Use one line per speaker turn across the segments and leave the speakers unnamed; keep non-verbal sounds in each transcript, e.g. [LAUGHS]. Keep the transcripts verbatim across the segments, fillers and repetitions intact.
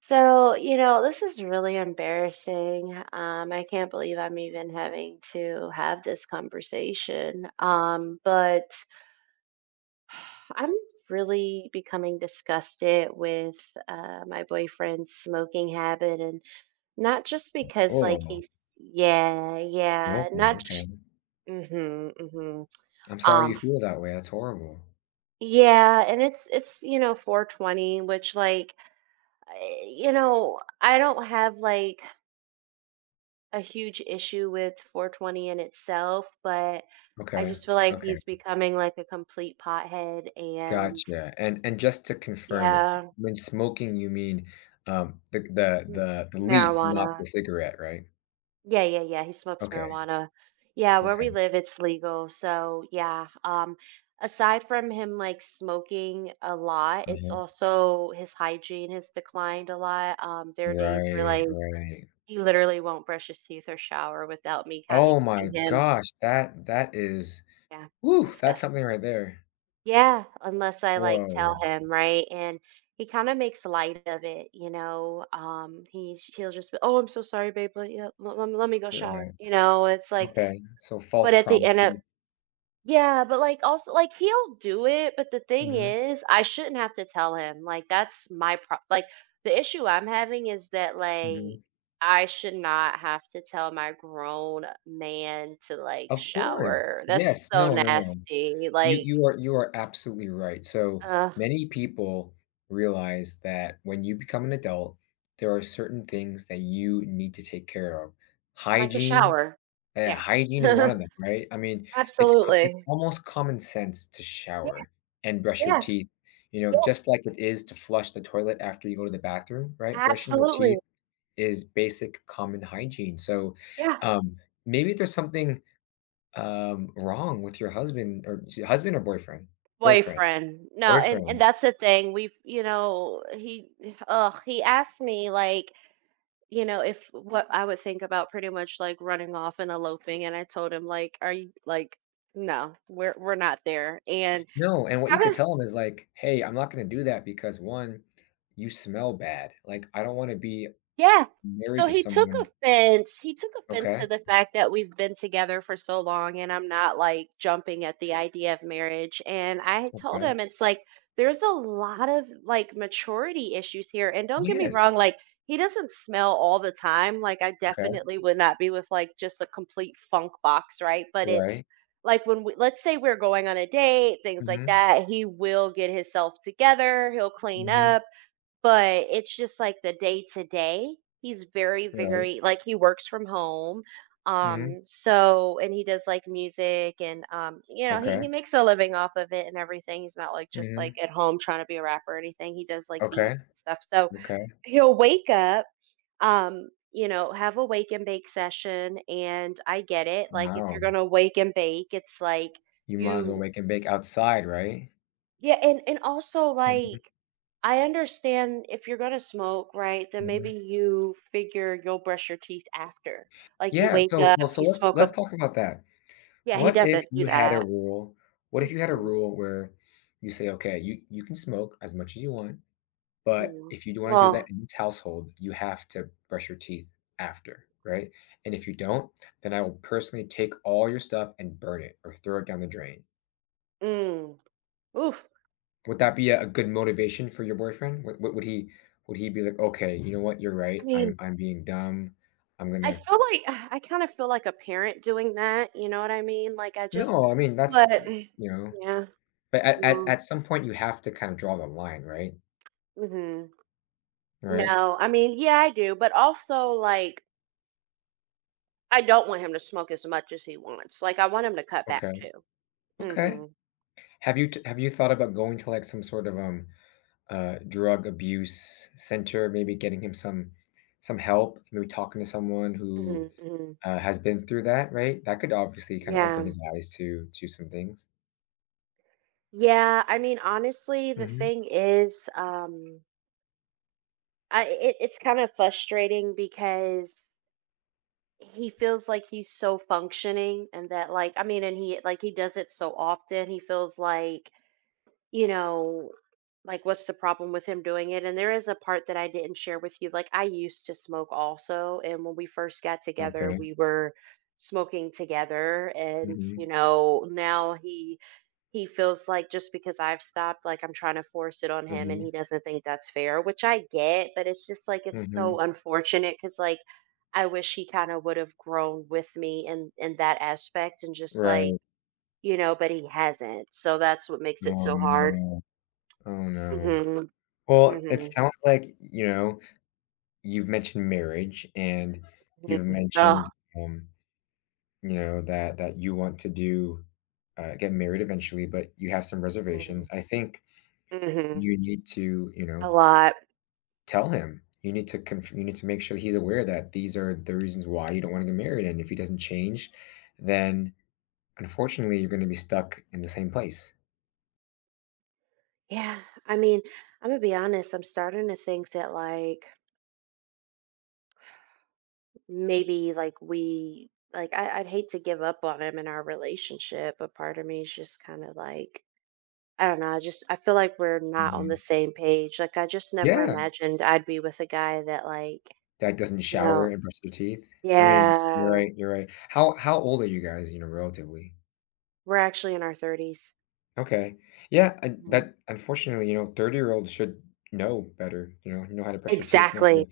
So, you know, this is really embarrassing. Um, I can't believe I'm even having to have this conversation. Um, but [SIGHS] I'm really becoming disgusted with uh, my boyfriend's smoking habit, and not just because, like,
Oh,
he's, yeah, yeah,
smoking,
not
okay.
just. Mm-hmm, mm-hmm.
I'm sorry
Um,
you
f-
feel that way, that's horrible.
yeah, and it's it's you know four twenty, which like I- you know, I don't have like a huge issue with four twenty in itself, but I
Okay,
just feel like
okay,
he's becoming like a complete pothead and
gotcha, and and just to confirm, it
yeah,
when smoking, you mean, um, the the
m-
the the leaf, not
marijuana.
the cigarette, right?
Yeah, yeah, yeah, he smokes
Okay,
marijuana. Yeah, where we
okay,
live it's legal. So, yeah, um aside from him like smoking a lot, it's
uh-huh.
also his hygiene has declined a lot. Um there are days where
Right,
like
right.
he literally won't brush his teeth or shower without me kind of
Oh my
giving him
gosh, that that is
yeah,
woo, that's
disgusting.
something right there.
Yeah, unless I like tell
Whoa,
him, right? And he kind of makes light of it, you know. Um, he's he'll just be, "Oh, I'm so sorry, babe. Let, yeah, let, let me let me go shower."
right,
You know, it's like,
okay, so
but
false
at the end
promises.
of yeah, but like also like he'll do it, but the thing
Mhm,
is, I shouldn't have to tell him. Like that's my pro. Like the issue I'm having is that like
mhm.
I should not have to tell my grown man to like
Of course,
shower. That's
yes,
so
no, no, no.
nasty.
You
Like,
you are you are absolutely right. So
ugh.
many people realize that when you become an adult, there are certain things that you need to take care of.
Like a
Hygiene,
shower.
yeah,
Yeah.
hygiene is
[LAUGHS]
one of them, right? I mean, it's co- it's
Absolutely.
almost common sense to
Yeah.
shower and brush your
Yeah,
teeth, you know,
yeah,
just like it is to flush the toilet after you go to the bathroom, right? Brushing your
absolutely.
teeth is basic common hygiene. So
Yeah,
um, maybe there's something um, wrong with your husband or is it husband or boyfriend? Boyfriend,
boyfriend. No, and and
boyfriend.
that's the thing, we've you know, he ugh, he asked me, like, you know, if what I would think about pretty much, like, running off and eloping, and I told him, like, "Are you like, no, we're we're not there," and
No, and what you could
kinda
tell him is like, "Hey, I'm not gonna do that because one, you smell bad, like, I don't wanna be
yeah.
married
So
to
he took
someone."
offense he took offense to
Okay,
the fact that we've been together for so long and I'm not like jumping at the idea of marriage. And I had told
okay.
him it's like there's a lot of like maturity issues here. And don't get me
Yes,
wrong, like he doesn't smell all the time. Like I
okay,
definitely would not be with like just a complete funk box, right? But it's
right.
like when we let's say we're going on a date, things like
Mhm,
that, he will get himself together, he'll clean
mhm,
up but it's just like the day to day, he's very,
right,
very like he works from home.
mhm,
Um, so and he does like music and um, you know, he,
okay,
he makes a living off of it and everything. He's not like just like
mhm,
at home trying to be a rapper or anything. He does like beat
okay,
stuff. So
okay.
he'll wake up, um, you know, have a wake and bake session and I get it. Like if you're
Wow,
gonna wake and bake, it's like
you might as well
you
wake and bake outside, right?
yeah, and and also like
Mhm,
I understand if you're gonna smoke, right, then maybe
mhm.
you figure you'll brush your teeth after. Like you
Yeah,
wake
so
up,
well, so
you
let's
smoke a
let's talk about that.
yeah, he
What if
doesn't do
you had a
that.
rule what if you had a
Mhm,
rule where you say, "Okay, you you can smoke as much as you want, but
mhm.
if you do wanna do that
Well,
in this household, you have to brush your teeth after, right? And if you don't, then I will personally take all your stuff and burn it or throw it down the drain."
mm, oof.
Would that be a a good motivation for your boyfriend? Would would would he would he be like, "Okay, you know what? You're
I
right.
mean,
I'm I'm being dumb. I'm
I
gonna."
feel like [SIGHS] I kind of feel like a parent doing that, you know what I mean? Like I just
No, I mean, that's
but
y
mm,
you know?
yeah,
But at at
yeah.
at some point, you have to kinda draw the line, right?
Hmm.
Right?
No, I mean, yeah, I do, but also like I don't want him to smoke as much as he wants. Like, I want him to cut back
Okay,
too.
okay.
Mhm.
Have you t have you thought about going to, like, some sort of, um, uh, drug abuse center, maybe getting him some some help, maybe talking to someone who,
Mhm. Mhm.
uh, has been through that, right? That could obviously kinda open
Yeah.
his eyes to to some things.
Yeah, I mean, honestly, the
Mhm.
thing is, um, I it, it's kind of frustrating because he feels like he's so functioning and that like I mean, and he like he does it so often. He feels like you know, like what's the problem with him doing it? And there is a part that I didn't share with you. Like I used to smoke also, and when we first got together,
Okay.
we were smoking together and you
Mhm.
know, now he he feels like just because I've stopped, like I'm trying to force it on him and
Mhm.
he doesn't think that's fair, which I get, but it's just like it's so
Mhm.
unfortunate cuz like I wish he kind of would have grown with me in in that aspect and just like,
Right.
you know, but he hasn't. So that's what makes it
Oh,
so hard.
no. Oh, no.
Mhm,
Well,
mhm,
it sounds like, you know, you've mentioned marriage, and you've
mhm. Oh,
mentioned, um you know, that that you want to do, uh, get married eventually, but you have some reservations,
mm,
I think
mhm.
you need to, you
A
know,
lot.
tell him. You need to conf you need to make sure that he's aware that these are the reasons why you don't wanna get married, and if he doesn't change, then unfortunately, you're gonna be stuck in the same place.
Yeah, I mean, I'm gonna be honest, I'm starting to think that like maybe like we like I, I'd hate to give up on him in our relationship, but part of me is just kind of like I don't know, I just I feel like we're not on the
Mhm.
same page. Like I just never
Yeah,
imagined I'd be with a guy that like,
that doesn't
you
shower
know,
and brush their teeth. I mean, you're
yeah,
right, you're right. How how old are you guys, you know, relatively?
we're actually in our thirties.
Okay. Yeah, I
Mhm.
that unfortunately, you know, thirty-year-olds should know better, you know know how to brush your teeth, know how
Exactly.
to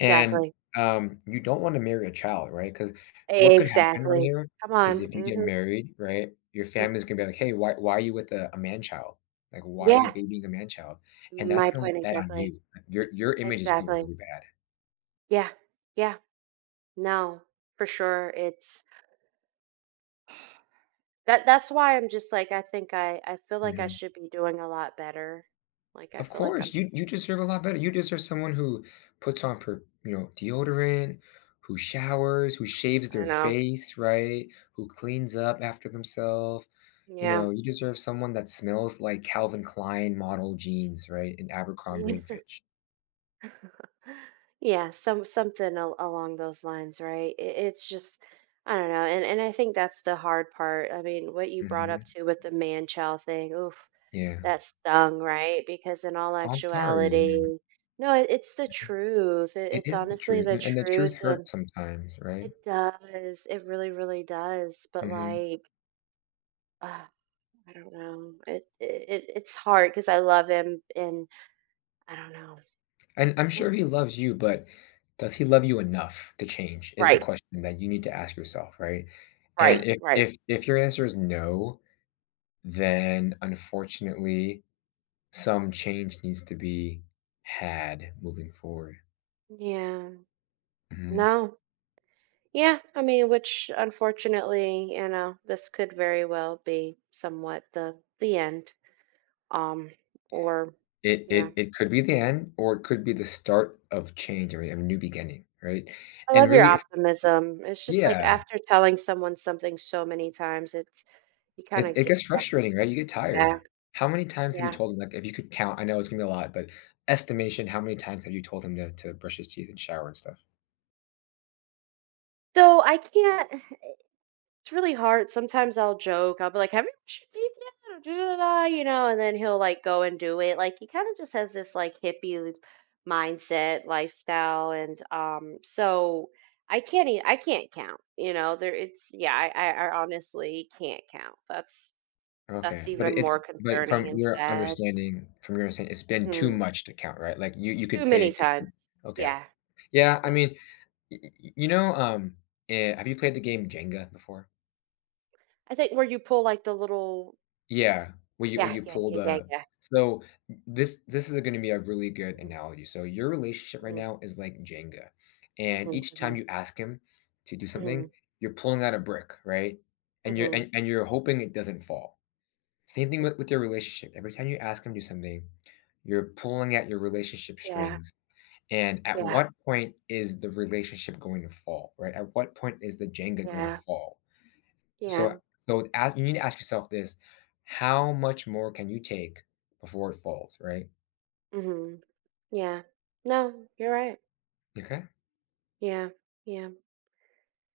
and, um, you don't wanna marry a child, right? Because what could happen right
Exactly.
here
Come
is
on.
if you get
Mhm,
married, right, your
mhm,
family's gonna
mhm.
be like, "Hey, why why are you with a a man child? Like, why are you
Yeah,
babying a man child?" And that's
my
gonna look
point
bad on
exactly.
you. Your your image is gonna look
Exactly.
really bad.
Yeah, yeah. No, for sure. It's that that's why I'm just like I think I I feel like I
Mhm.
should be doing a lot better. Like I
Of
feel like I'm
course,
s
you you deserve a lot better. You deserve someone who puts on per you know, deodorant, who showers, who shaves
I
their
know.
face, right? Who cleans up after themselves. You
Yeah.
know, you deserve someone that smells like Calvin Klein model jeans, right? And Abercrombie & and
[LAUGHS]
Fitch.
Yeah, some something al along those lines, right? It it's just I don't know, and and I think that's the hard part. I mean, what you brought up
Mhm.
too with the man-child thing, oof.
Yeah.
That stung, right? Because in all
Oh, I'm sorry, yeah.
actuality no, it it's the truth. It
It
it's
is the
honestly
truth,
the
and and the truth
truth, and
hurts sometimes, right?
it does. It really, really does. But,
Mhm.
like, uh, I don't know. It it it it's hard because I love him, and I don't know.
And I'm
Mm.
sure he loves you, but does he love you enough to change is the
Right,
question that you need to ask yourself, right?
right,
And if
right.
if if your answer is no, then unfortunately some change needs to be had moving forward.
Yeah.
Mhm.
No. Yeah, I mean, which unfortunately, you know, this could very well be somewhat the the end, um, or
It
yeah.
it it could be the end or it could be the start of change or a new beginning, right?
I
And
love your
really it's
optimism. It's just like
yeah.
after telling someone something so many times, it's you kind
It
of
it
get
gets frustrating, right? You get tired.
back.
How many times have you
Yeah.
told him, like, if you could count, I know it's gonna be a lot, but estimation, how many times have you told him to to brush his teeth and shower and stuff?
So I can't. It's really hard. Sometimes I'll joke. I'll be like, "Have you watched Veep yet?" Or da, da, da. You know, and then he'll like go and do it. Like he kind of just has this like hippie mindset, lifestyle, and um. So I can't. e- I can't count. You know, there. It's yeah. I I, I honestly can't count. That's that's
Okay, but
even
it's
more
but
concerning
from
and
your
sad.
understanding from your understanding, it's been too
Mm-hmm.
much to count, right? Like, you you
Too
could say
many
it
times.
could-. Okay.
Yeah,
Yeah, I
yeah.
mean, y y you know, um, eh, have you played the game Jenga before?
I think where you pull, like, the little
Yeah, where you where
yeah,
you
yeah,
pull
yeah, yeah,
the
yeah.
so this this is gonna be a really good analogy. So your relationship right
Mhm,
now is like Jenga, and
mhm,
each time
mhm,
you ask him to do something,
mhm,
you're pulling out a brick, right?
mhm,
And you're
mhm.
and, and you're hoping it doesn't fall. Same thing with, with your relationship. Every time you ask him to do something, you're pulling at your relationship
Yeah,
strings. And at
yeah,
what point is the relationship going to fall, right? At what point is the Jenga going to
yeah,
fall?
yeah,
So so as you need to ask yourself this, how much more can you take before it falls, right?
mhm, yeah. No, you're right.
Okay?
Yeah, yeah.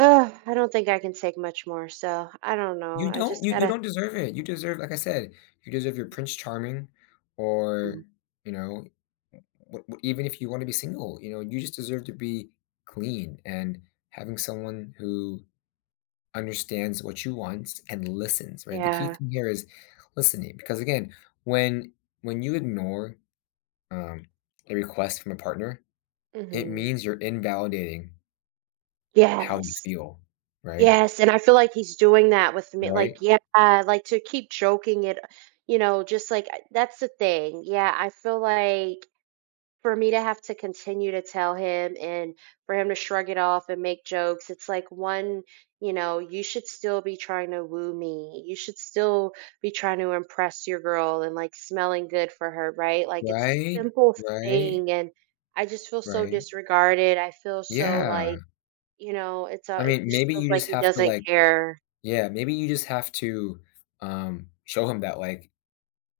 Oh, I don't think I can take much more, so I don't know.
You
I
don't
just
you you
gotta
don't deserve it. You deserve like I said, you deserve your Prince Charming
mhm.
or, you know, w- w- even if you want to be single, you know, you just deserve to be clean and having someone who understands what you want and listens, right? The key
Yeah,
thing here is listening because again, when when you ignore um, a request from a partner, it
mhm.
means you're invalidating how you
Yes.
feel, right?
Yes, and I feel like he's doing that with me, like,
Right?
yeah, like, to keep joking it, you know, just, like, I that's the thing, yeah, I feel like for me to have to continue to tell him and for him to shrug it off and make jokes, it's like, one, you know, you should still be trying to woo me, you should still be trying to impress your girl and, like, smelling good for her, right? Like, it's a
Right?
simple
Right?
thing, and I just feel so
Right?
disregarded, I feel so,
Yeah.
like you know, it's, uh
I
it
mean,
just
maybe
feels
you
like
just
he
have to,
doesn't
like
care.
yeah, maybe you just have to, um, show him that, like,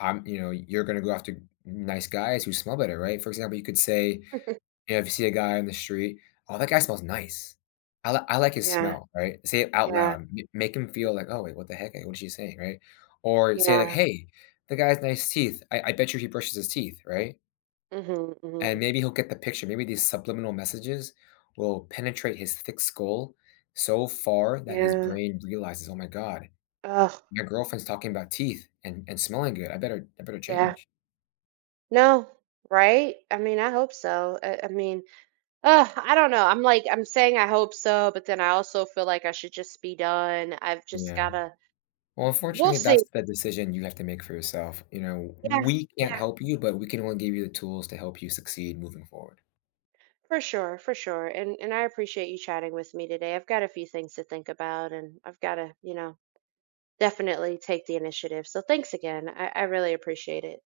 I'm you know, you're gonna go after nice guys who smell better, right? For example, you could say, yeah, if you see a guy on the street, "Oh, that guy smells nice. I li I like his
Yeah,
smell," right? Say it out
yeah,
loud, m make him feel like, "Oh, wait, what the heck? Like, what is she saying?" Right? Or say like,
yeah.
"Hey, the guy's nice teeth. I I bet you he brushes his teeth," right?
Mhm,
And
mhm.
maybe he'll get the picture. Maybe these subliminal messages will penetrate his thick skull so far that his
Yeah.
brain realizes, "Oh my god,
Oh,
my girlfriend's talking about teeth and and smelling good. I better I better
yeah.
change."
No, right? I mean, I hope so. I, I mean, ugh, I don't know. I'm like, I'm saying I hope so, but then I also feel like I should just be done. I've just
Yeah.
gotta,
Well,
we'll
unfortunately,
see.
that's the decision you have to make for yourself. You know,
Yeah,
we can't
yeah,
help you, but we can only give you the tools to help you succeed moving forward.
for sure, for sure. And and I appreciate you chatting with me today. I've got a few things to think about, and I've got to, you know, definitely take the initiative. So thanks again. I, I really appreciate it.